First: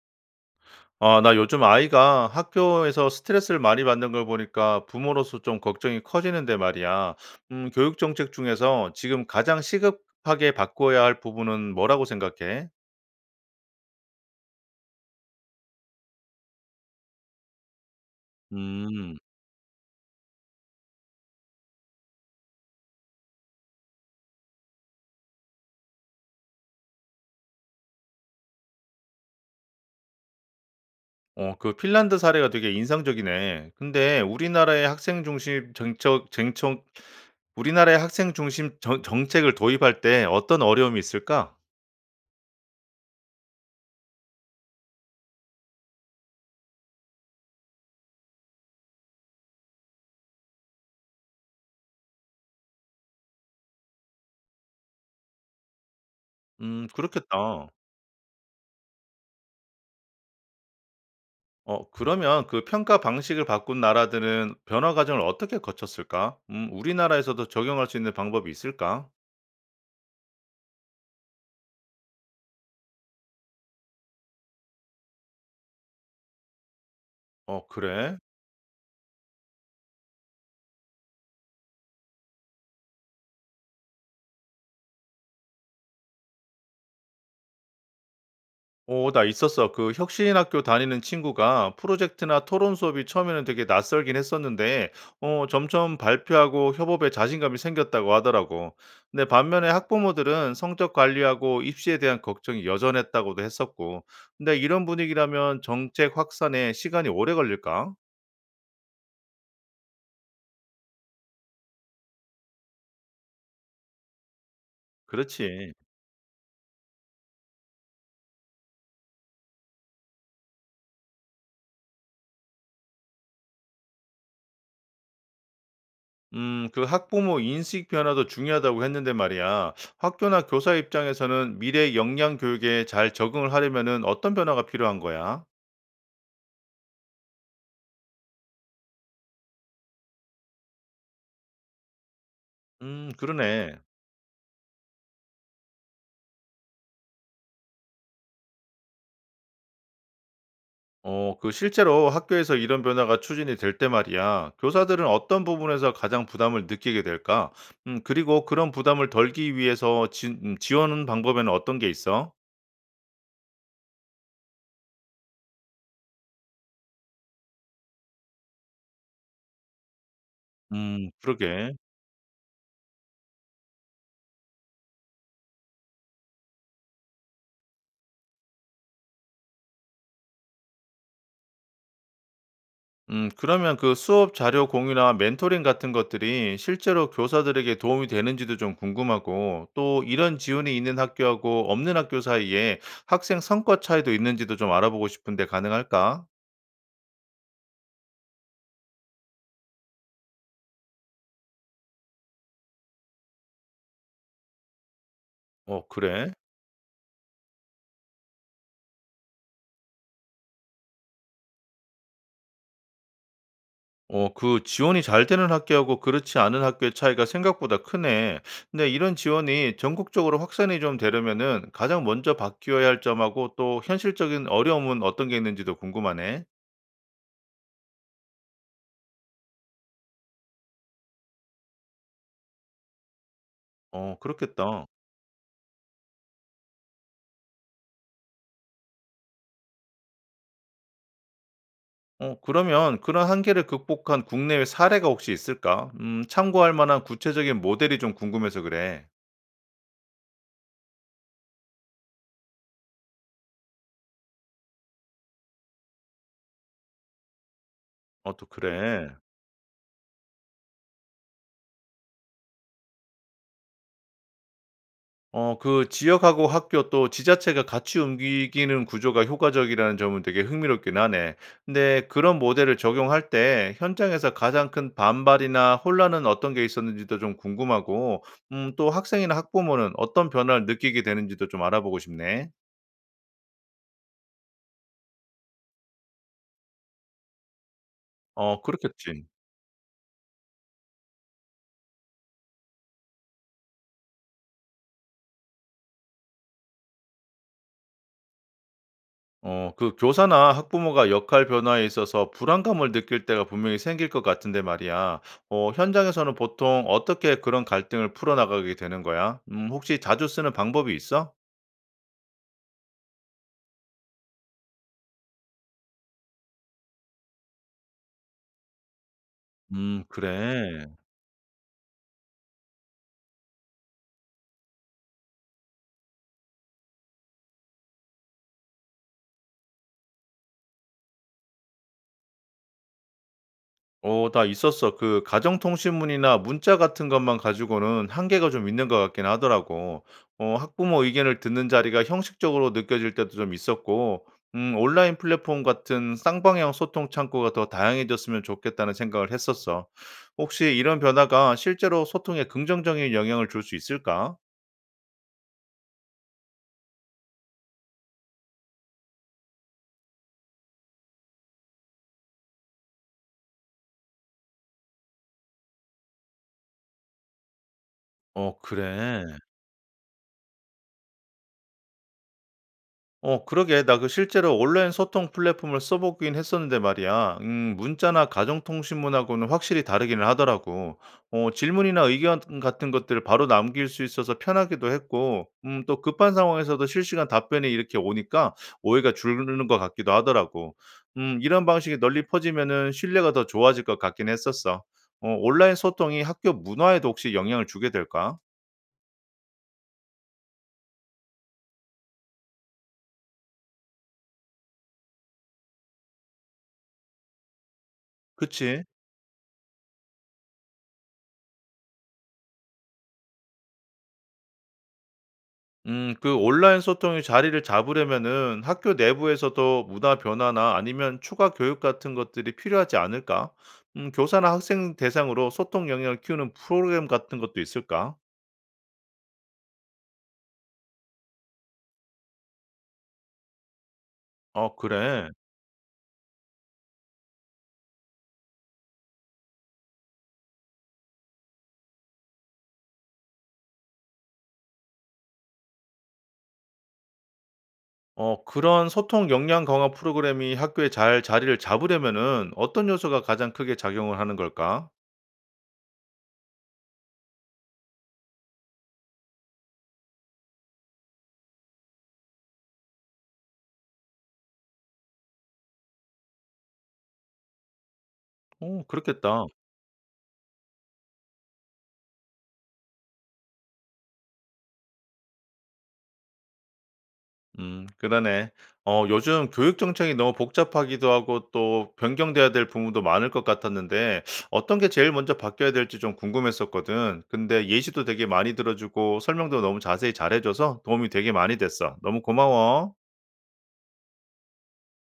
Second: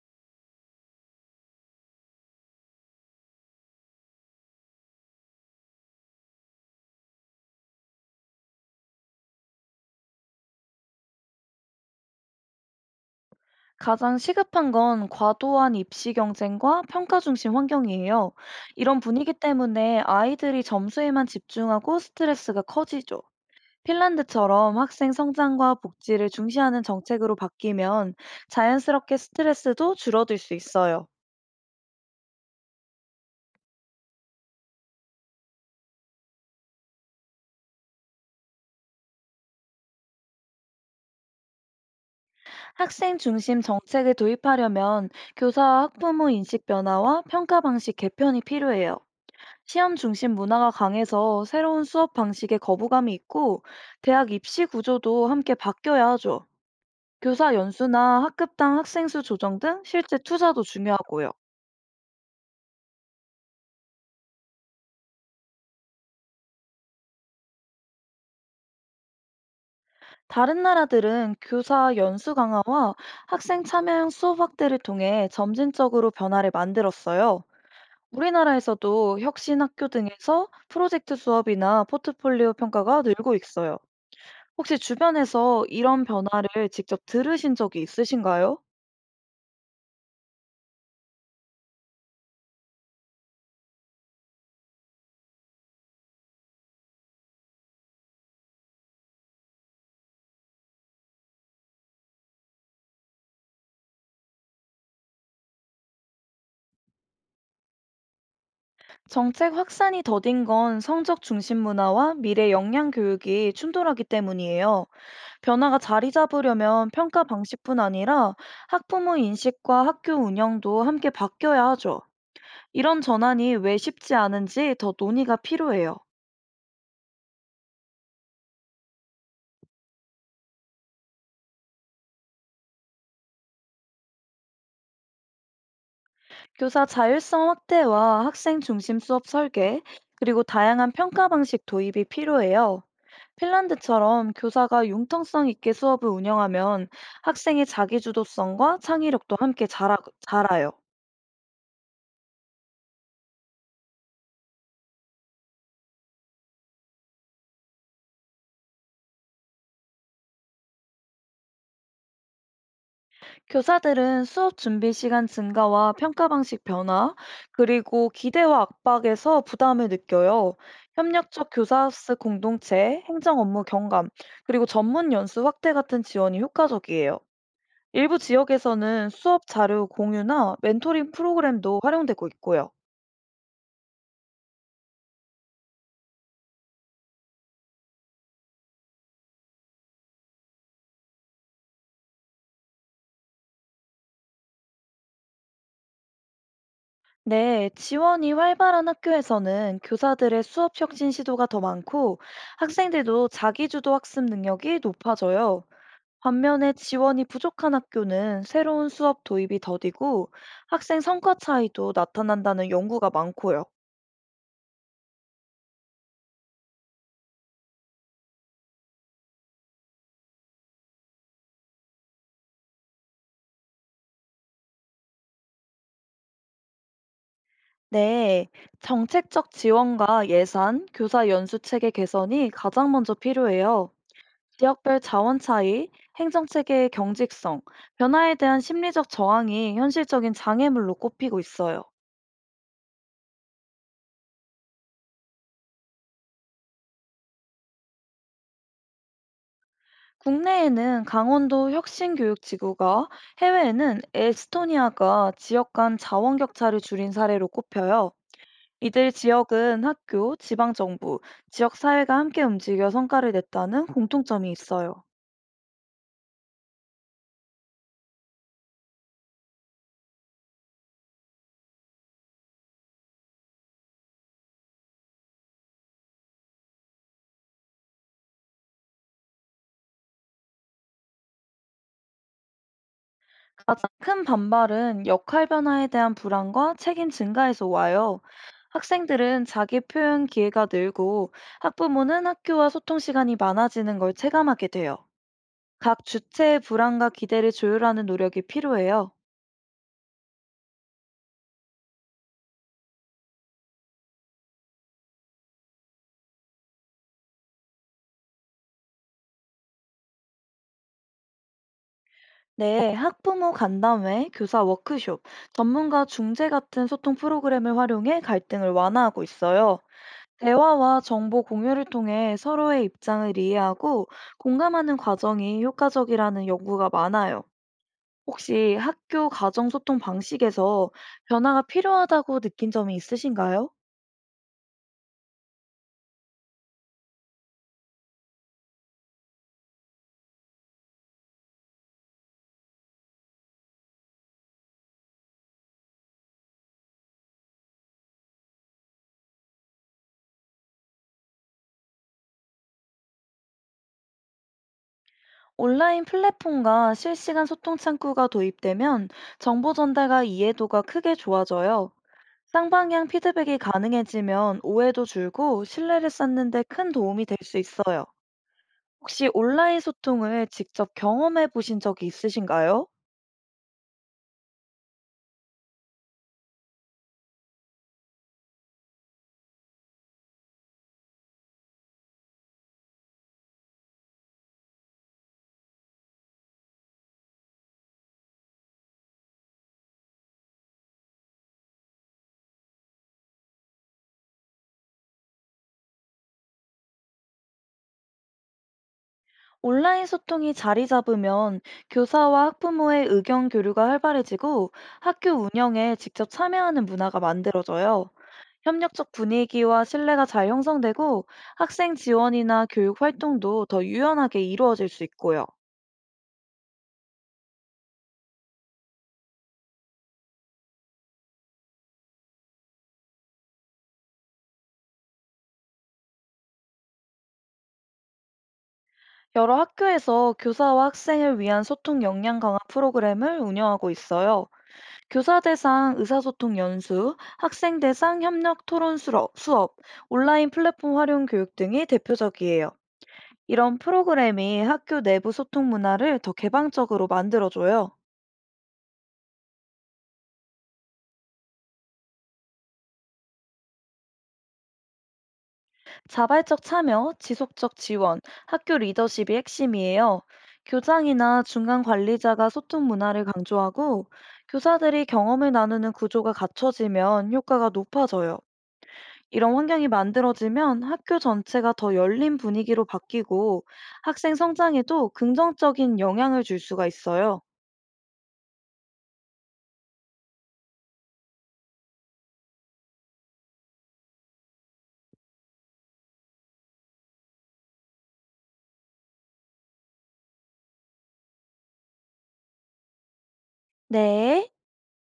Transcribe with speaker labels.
Speaker 1: 아, 나 요즘 아이가 학교에서 스트레스를 많이 받는 걸 보니까 부모로서 좀 걱정이 커지는데 말이야. 교육 정책 중에서 지금 가장 시급하게 바꿔야 할 부분은 뭐라고 생각해?
Speaker 2: 가장 시급한 건 과도한 입시 경쟁과 평가 중심 환경이에요. 이런
Speaker 1: 음.
Speaker 2: 분위기 때문에 아이들이 점수에만 집중하고 스트레스가 커지죠. 핀란드처럼 학생 성장과 복지를 중시하는 정책으로 바뀌면 자연스럽게 스트레스도 줄어들 수 있어요.
Speaker 1: 어, 그 핀란드 사례가 되게 인상적이네. 근데 우리나라의 학생 중심 정책, 정책, 우리나라의 학생 중심 정, 정책을 도입할 때 어떤 어려움이 있을까?
Speaker 2: 학생 중심 정책을 도입하려면 교사와 학부모 인식 변화와 평가 방식 개편이 필요해요. 시험 중심 문화가 강해서 새로운 수업 방식에 거부감이 있고 대학 입시 구조도 함께 바뀌어야 하죠. 교사
Speaker 1: 그렇겠다.
Speaker 2: 연수나 학급당 학생 수 조정 등 실제 투자도 중요하고요.
Speaker 1: 어, 그러면 그 평가 방식을 바꾼 나라들은 변화 과정을 어떻게 거쳤을까? 우리나라에서도 적용할 수 있는 방법이 있을까?
Speaker 2: 다른 나라들은 교사 연수 강화와 학생 참여형 수업 확대를 통해 점진적으로 변화를 만들었어요.
Speaker 1: 어, 그래?
Speaker 2: 우리나라에서도 혁신학교 등에서 프로젝트 수업이나 포트폴리오 평가가 늘고 있어요. 혹시 주변에서 이런 변화를 직접 들으신 적이 있으신가요?
Speaker 1: 어, 나 있었어. 그 혁신학교 다니는 친구가 프로젝트나 토론 수업이 처음에는 되게 낯설긴 했었는데 점점 발표하고 협업에 자신감이 생겼다고 하더라고. 근데 반면에 학부모들은 성적 관리하고 입시에 대한 걱정이 여전했다고도 했었고. 근데 이런 분위기라면 정책 확산에 시간이 오래 걸릴까?
Speaker 2: 정책 확산이 더딘 건 성적 중심 문화와 미래 역량 교육이 충돌하기 때문이에요.
Speaker 1: 그렇지.
Speaker 2: 변화가 자리 잡으려면 평가 방식뿐 아니라 학부모 인식과 학교 운영도 함께 바뀌어야 하죠. 이런 전환이 왜 쉽지 않은지 더 논의가 필요해요.
Speaker 1: 그 학부모 인식 변화도 중요하다고 했는데 말이야. 학교나 교사 입장에서는 미래 역량 교육에 잘 적응을 하려면은 어떤 변화가 필요한 거야?
Speaker 2: 교사 자율성 확대와 학생 중심 수업 설계, 그리고 다양한 평가 방식 도입이 필요해요.
Speaker 1: 그러네.
Speaker 2: 핀란드처럼 교사가 융통성 있게 수업을 운영하면 학생의 자기주도성과 창의력도 함께 자라요.
Speaker 1: 어, 그 실제로 학교에서 이런 변화가 추진이 될 때 말이야. 교사들은 어떤 부분에서 가장 부담을 느끼게 될까? 그리고 그런 부담을 덜기 위해서 지원하는 방법에는 어떤 게 있어?
Speaker 2: 교사들은 수업 준비 시간 증가와 평가 방식 변화, 그리고 기대와 압박에서 부담을 느껴요. 협력적
Speaker 1: 그러게.
Speaker 2: 교사학습 공동체, 행정 업무 경감, 그리고 전문 연수 확대 같은 지원이 효과적이에요. 일부 지역에서는 수업 자료 공유나 멘토링 프로그램도 활용되고 있고요.
Speaker 1: 그러면 그 수업 자료 공유나 멘토링 같은 것들이 실제로 교사들에게 도움이 되는지도 좀 궁금하고, 또 이런 지원이 있는 학교하고 없는 학교 사이에 학생 성과 차이도 있는지도 좀 알아보고 싶은데 가능할까?
Speaker 2: 네, 지원이 활발한 학교에서는 교사들의 수업 혁신 시도가 더 많고 학생들도 자기주도 학습 능력이 높아져요.
Speaker 1: 어, 그래?
Speaker 2: 반면에 지원이 부족한 학교는 새로운 수업 도입이 더디고 학생 성과 차이도 나타난다는 연구가 많고요.
Speaker 1: 어, 그 지원이 잘 되는 학교하고 그렇지 않은 학교의 차이가 생각보다 크네. 근데 이런 지원이 전국적으로 확산이 좀 되려면은 가장 먼저 바뀌어야 할 점하고 또 현실적인 어려움은 어떤 게 있는지도 궁금하네.
Speaker 2: 네, 정책적 지원과 예산, 교사 연수 체계 개선이 가장 먼저 필요해요.
Speaker 1: 어, 그렇겠다.
Speaker 2: 지역별 자원 차이, 행정 체계의 경직성, 변화에 대한 심리적 저항이 현실적인 장애물로 꼽히고 있어요.
Speaker 1: 어, 그러면 그런 한계를 극복한 국내외 사례가 혹시 있을까? 참고할 만한 구체적인 모델이 좀 궁금해서 그래.
Speaker 2: 국내에는 강원도 혁신교육지구가, 해외에는 에스토니아가 지역 간 자원 격차를 줄인 사례로 꼽혀요.
Speaker 1: 어, 또 그래.
Speaker 2: 이들 지역은 학교, 지방정부, 지역사회가 함께 움직여 성과를 냈다는 공통점이 있어요.
Speaker 1: 어, 그 지역하고 학교 또 지자체가 같이 움직이는 구조가 효과적이라는 점은 되게 흥미롭긴 하네. 근데 그런 모델을 적용할 때 현장에서 가장 큰 반발이나 혼란은 어떤 게 있었는지도 좀 궁금하고 또 학생이나 학부모는 어떤 변화를 느끼게 되는지도 좀 알아보고 싶네.
Speaker 2: 가장 큰 반발은 역할 변화에 대한 불안과 책임 증가에서 와요.
Speaker 1: 어, 그렇겠지.
Speaker 2: 학생들은 자기 표현 기회가 늘고 학부모는 학교와 소통 시간이 많아지는 걸 체감하게 돼요. 각 주체의 불안과 기대를 조율하는 노력이 필요해요.
Speaker 1: 어, 그 교사나 학부모가 역할 변화에 있어서 불안감을 느낄 때가 분명히 생길 것 같은데 말이야. 어, 현장에서는 보통 어떻게 그런 갈등을 풀어나가게 되는 거야? 혹시 자주 쓰는 방법이 있어?
Speaker 2: 네, 학부모 간담회, 교사 워크숍, 전문가 중재 같은 소통 프로그램을 활용해 갈등을 완화하고 있어요.
Speaker 1: 그래.
Speaker 2: 대화와 정보 공유를 통해 서로의 입장을 이해하고 공감하는 과정이 효과적이라는 연구가 많아요. 혹시 학교 가정 소통 방식에서 변화가 필요하다고 느낀 점이 있으신가요?
Speaker 1: 어, 나 있었어. 그 가정통신문이나 문자 같은 것만 가지고는 한계가 좀 있는 것 같긴 하더라고. 학부모 의견을 듣는 자리가 형식적으로 느껴질 때도 좀 있었고 온라인 플랫폼 같은 쌍방향 소통 창구가 더 다양해졌으면 좋겠다는 생각을 했었어. 혹시 이런 변화가 실제로 소통에 긍정적인 영향을 줄 수 있을까?
Speaker 2: 온라인 플랫폼과 실시간 소통 창구가 도입되면 정보 전달과 이해도가 크게 좋아져요. 쌍방향 피드백이 가능해지면 오해도 줄고 신뢰를 쌓는 데 큰 도움이 될 수 있어요.
Speaker 1: 어,
Speaker 2: 혹시
Speaker 1: 그래.
Speaker 2: 온라인 소통을 직접 경험해 보신 적이 있으신가요?
Speaker 1: 어, 그러게. 나 그 실제로 온라인 소통 플랫폼을 써보긴 했었는데 말이야. 문자나 가정통신문하고는 확실히 다르기는 하더라고. 어, 질문이나 의견 같은 것들을 바로 남길 수 있어서 편하기도 했고, 또 급한 상황에서도 실시간 답변이 이렇게 오니까 오해가 줄는 것 같기도 하더라고. 이런 방식이 널리 퍼지면은 신뢰가 더 좋아질 것 같긴 했었어. 어, 온라인 소통이 학교 문화에도 혹시 영향을 주게 될까?
Speaker 2: 온라인 소통이 자리 잡으면 교사와 학부모의 의견 교류가 활발해지고 학교 운영에 직접 참여하는 문화가 만들어져요.
Speaker 1: 그치?
Speaker 2: 협력적 분위기와 신뢰가 잘 형성되고 학생 지원이나 교육 활동도 더 유연하게 이루어질 수 있고요.
Speaker 1: 그 온라인 소통이 자리를 잡으려면은 학교 내부에서도 문화 변화나 아니면 추가 교육 같은 것들이 필요하지 않을까? 교사나 학생 대상으로 소통 역량을 키우는 프로그램 같은 것도 있을까?
Speaker 2: 여러 학교에서 교사와 학생을 위한 소통 역량 강화 프로그램을 운영하고 있어요.
Speaker 1: 어, 그래.
Speaker 2: 교사 대상 의사소통 연수, 학생 대상 협력 토론 수업, 온라인 플랫폼 활용 교육 등이 대표적이에요. 이런 프로그램이 학교 내부 소통 문화를 더 개방적으로 만들어줘요.
Speaker 1: 어, 그런 소통 역량 강화 프로그램이 학교에 잘 자리를 잡으려면은 어떤 요소가 가장 크게 작용을 하는 걸까?
Speaker 2: 자발적 참여, 지속적 지원, 학교 리더십이 핵심이에요. 교장이나 중간 관리자가 소통 문화를 강조하고 교사들이 경험을 나누는 구조가 갖춰지면 효과가 높아져요.
Speaker 1: 오, 그렇겠다.
Speaker 2: 이런 환경이 만들어지면 학교 전체가 더 열린 분위기로 바뀌고 학생 성장에도 긍정적인 영향을 줄 수가 있어요.
Speaker 1: 음, 그러네. 어, 요즘 교육 정책이 너무 복잡하기도 하고 또 변경돼야 될 부분도 많을 것 같았는데 어떤 게 제일 먼저 바뀌어야 될지 좀 궁금했었거든. 근데 예시도 되게 많이 들어주고 설명도 너무 자세히 잘해줘서 도움이 되게 많이 됐어. 너무 고마워.
Speaker 2: 네.